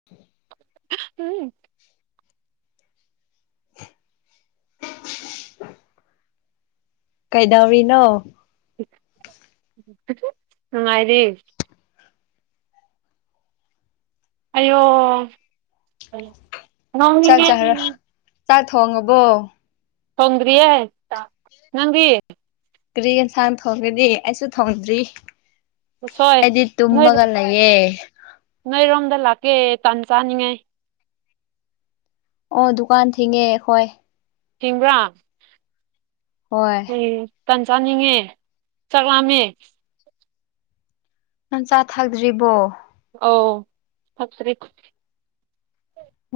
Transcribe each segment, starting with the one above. [inaudible] [unintelligible] [inaudible] ꯀꯩꯗꯧꯔꯤꯅꯣ ꯅꯨꯡꯉꯥꯏꯔꯤ ꯑꯌꯣ ꯆꯥꯛ ꯉꯥꯎꯅꯤꯡꯉꯦ ꯆꯥꯔ ꯆꯥꯛ ꯊꯣꯡꯉꯕꯣ ꯊꯣꯡꯗ꯭ꯔꯤꯌꯦ ꯅꯪꯗꯤ ꯀ꯭ꯔꯤ ꯌꯦꯟꯁꯥꯡ ꯊꯣꯡꯒꯅꯤ ꯑꯩꯁꯨ ꯊꯣꯡꯗ꯭ꯔꯤ ꯎꯁꯣꯏ ꯑꯩꯗꯤ ꯅꯣꯏ ꯇꯨꯝꯃꯒ ꯂꯩꯌꯦ ꯅꯣꯏꯔꯣꯝꯗ ꯂꯥꯛꯀꯦ ꯇꯥꯟ ꯆꯥꯅꯤꯡꯉꯥꯏ ꯑꯣ ꯗꯨꯀꯥꯟ ꯊꯤꯡꯉꯦ ꯍꯣꯏ ꯊꯤꯡꯕ꯭ꯔꯥ ꯍꯣꯏ [unintelligible] ꯇꯟ ꯆꯥꯅꯤꯡꯉꯦ ꯆꯥꯛ ꯂꯥꯝꯃꯦ ꯅꯪ ꯆꯥꯥ ꯊꯥꯛꯗ꯭ꯔꯤꯕꯣ ꯑꯧ ꯐꯖꯔꯦ ꯈꯨꯠꯁꯦ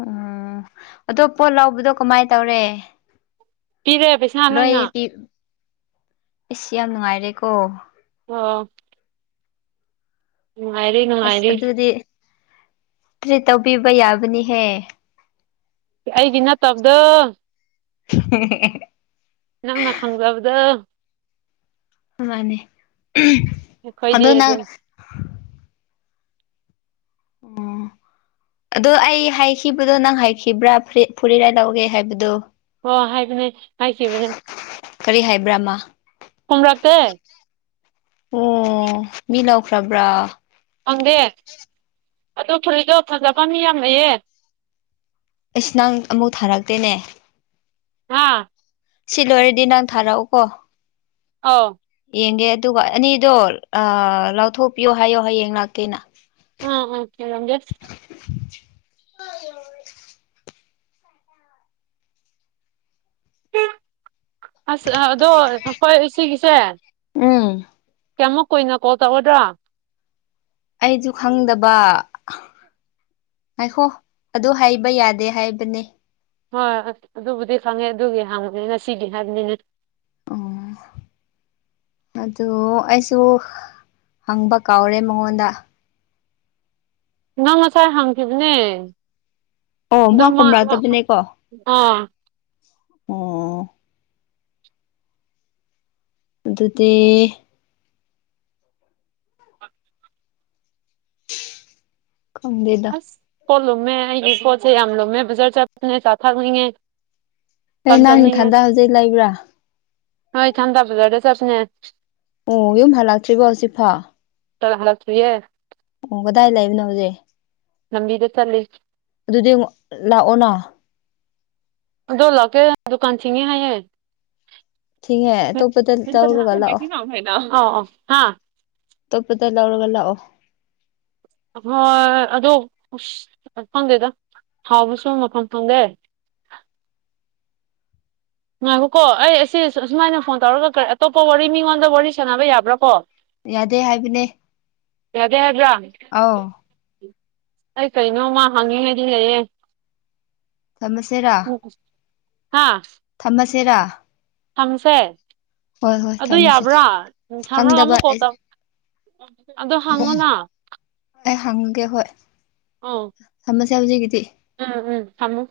ꯎꯝ ꯑꯗꯣ ꯄꯣꯠ ꯂꯧꯕꯗꯣ ꯀꯃꯥꯏ ꯇꯧꯔꯦ ꯄꯤꯔꯦ ꯄꯩꯁꯥ ꯂꯣꯏ ꯂꯣꯏꯅ ꯄꯤꯞ ꯑꯁ ꯌꯥꯝ ꯅꯨꯡꯉꯥꯏꯔꯦꯀꯣ ꯑꯣ ꯅꯨꯡꯉꯥꯏꯔꯦ ꯉꯥ ꯑꯁ ꯑꯗꯨꯗꯤ ꯇ꯭ꯔꯤꯠ ꯇꯧꯕꯤꯕ ꯌꯥꯕꯅꯤꯍꯦ ꯑꯩꯒꯤ ꯅꯠꯇꯞꯗꯣ [unintelligible] ꯅꯪꯅ ꯈꯪꯂꯕꯗꯣ ꯃꯥꯟꯅꯦ ꯈꯣꯏꯗꯤ ꯑꯗꯨꯅꯤ ꯎꯝ ꯑꯗꯣ ꯑꯩ ꯍꯥꯏꯈꯤꯕꯗꯣ ꯅꯪ ꯍꯥꯏꯈꯤꯕ꯭ꯔꯥ ꯐꯨꯔꯤꯠ ꯐꯨꯔꯤꯔꯥꯏ ꯂꯧꯒꯦ ꯍꯥꯏꯕꯗꯣ ꯑꯣ ꯍꯥꯏꯕꯅꯦ ꯍꯥꯏꯈꯤꯕꯅꯦ ꯀꯔꯤ ꯍꯥꯏꯕ꯭ꯔꯥ ꯃꯥ ꯀꯨꯝꯔꯛꯇꯦ ꯑꯣ ꯃꯤ ꯂꯧꯈ꯭ꯔꯥꯕ꯭ꯔꯥ ꯐꯪꯗꯦ ꯑꯗꯨ ꯐꯨꯔꯤꯇꯣ ꯐꯖꯕ ꯃꯤ ꯌꯥꯝ ꯂꯩꯌꯦ ꯑꯩꯁ ꯅꯪ ꯑꯃꯨꯛ ꯊꯥꯔꯛꯇꯦꯅꯦ ꯍꯥ ꯁꯤ ꯂꯣꯏꯔꯗꯤ ꯅꯪ ꯊꯥꯔꯛꯎꯀꯣ ꯑꯧ ꯌꯦꯡꯒꯦ ꯑꯗꯨꯒ ꯑꯅꯤꯗꯣ ꯑꯥ ꯂꯥꯎꯊꯣꯛꯄꯤꯌꯣ ꯍꯥꯏꯌꯣ ꯍꯌꯦꯡ ꯂꯥꯛꯀꯦꯅ [unintelligible] ꯑꯁ ꯑꯗꯣ ꯑꯈꯣꯏ ꯑꯁꯤꯒꯤꯁꯦ ꯎꯝ ꯀꯌꯥꯃꯨꯛ ꯀꯨꯏꯅ ꯀꯣꯜ ꯇꯧꯔꯗ꯭ꯔꯥ ꯑꯩꯖꯨ ꯈꯪꯗꯕ ꯉꯥꯏꯈꯣ ꯑꯗꯨ ꯍꯥꯏꯕ ꯌꯥꯗꯦ ꯍꯥꯏꯕꯅꯦ ꯍꯣꯏ ꯑꯗꯨꯕꯨꯗꯤ ꯈꯪꯉꯦ ꯑꯗꯨꯒꯤ ꯍꯥꯡꯕꯅꯤ ꯉꯁꯤꯒꯤ ꯍꯥꯏꯕꯅꯤꯅꯦ ꯑꯣ ꯑꯗꯨ ꯑꯩꯁꯨ ꯍꯪꯕ ꯀꯥꯎꯔꯦ ꯃꯉꯣꯟꯗ ꯅꯪ ꯉꯁꯥꯏ ꯍꯪꯈꯤꯕꯅꯦ ꯑꯣ ꯑꯗꯥ ꯃꯥ ꯈꯨꯝꯔꯛꯇꯕꯅꯦꯀꯣ ꯑꯥ ꯑꯣ ꯑꯗꯨꯗꯤ ꯈꯪꯗꯦ ꯑꯁ ꯄꯣꯠ ꯂꯨꯝꯃꯦ ꯑꯩꯒꯤ ꯄꯣꯠꯁꯦ ꯌꯥꯝ ꯂꯨꯝꯃꯦ ꯕꯖꯥꯔ ꯆꯠꯄꯉꯦ ꯆꯥ ꯊꯥꯛꯅꯤꯡꯉꯦ ꯑꯩ ꯅꯪ ꯅꯊꯟꯗꯥ ꯍꯧꯖꯤꯛ ꯂꯩꯕ꯭ꯔꯥ ꯍꯣꯏ ꯏꯊꯟꯇ ꯕꯖꯥꯔꯗ ꯆꯠꯄꯅꯦ ꯑꯣ ꯌꯨꯝ ꯍꯜꯂꯛꯇ꯭ꯔꯤꯕꯣ ꯍꯧꯖꯤꯛꯐꯥꯎ [unintelligible] ꯍꯜꯂꯛꯇ꯭ꯔꯤꯌꯦ ꯑꯣ ꯀꯗꯥꯏ ꯂꯩꯕꯅꯣ ꯍꯧꯖꯤꯛ ꯂꯝꯕꯤꯗ ꯆꯠꯂꯤ ꯑꯗꯨꯗꯤ ꯃꯨꯛ ꯂꯥꯛꯑꯣꯅ ꯑꯗꯣ ꯂꯥꯛꯀꯦ ꯗꯨꯀꯥꯟ ꯊꯤꯡꯉꯦ ꯍꯥꯏꯌꯦ ꯊꯤꯡꯑꯦ ꯑꯇꯣꯞꯄꯗ ꯇꯧꯔꯒ ꯂꯥꯛꯑꯣ꯫ ꯑꯣ ꯑꯣ ꯍꯥ ꯑꯇꯣꯞꯄꯗ ꯂꯧꯔꯒ ꯂꯥꯛꯑꯣ ꯍꯥ ꯍꯣꯏ ꯑꯗꯣ ꯑꯁ ꯈꯪꯗꯦꯗ ꯍꯥꯎꯕꯁꯨ ꯃꯐꯝ ꯈꯪꯗꯦ꯫ ꯉꯥꯏꯈꯣꯀꯣ ꯑꯩ ꯑꯁꯤ ꯑꯁꯨꯃꯥꯏꯅ ꯐꯣꯟ ꯇꯧꯔꯒ ꯑꯇꯣꯞꯄ ꯋꯥꯔꯤ ꯃꯤꯉꯣꯟꯗ ꯋꯥꯔꯤ ꯁꯥꯟꯅꯕ ꯌꯥꯕ꯭ꯔꯥꯀꯣ ꯌꯥꯗꯦ ꯍꯥꯏꯕꯅꯦ ꯌꯥꯗꯦ ꯍꯥꯏꯕ꯭ꯔꯣ ꯑꯧ ꯑꯩ ꯀꯩꯅꯣꯝꯃꯥ ꯍꯪꯅꯤꯡꯉꯥꯏꯗꯤ ꯂꯩꯌꯦ꯫ ꯊꯝꯃꯁꯤꯔꯥ ꯎꯝ ꯍꯥꯥ ꯆꯁꯤꯔꯥ ꯊꯝꯁꯦ ꯍꯣꯏ ꯑꯗꯨ ꯊꯝꯃꯁꯤ ꯌꯥꯕ꯭ꯔꯥ ꯊꯝꯔꯥ ꯈꯪꯗꯕ ꯑꯃꯨꯛ ꯀꯣꯜ ꯑꯩ ꯇꯧ ꯑꯗꯣ ꯍꯡꯉꯣꯅ ꯑꯩ ꯍꯪꯉꯒꯦ ꯍꯣꯏ ꯑꯧ ꯊꯝꯃꯁꯦ ꯍꯧꯖꯤꯒꯤꯗꯤ ꯎꯝ- ꯎꯝ ꯊꯝꯃꯨ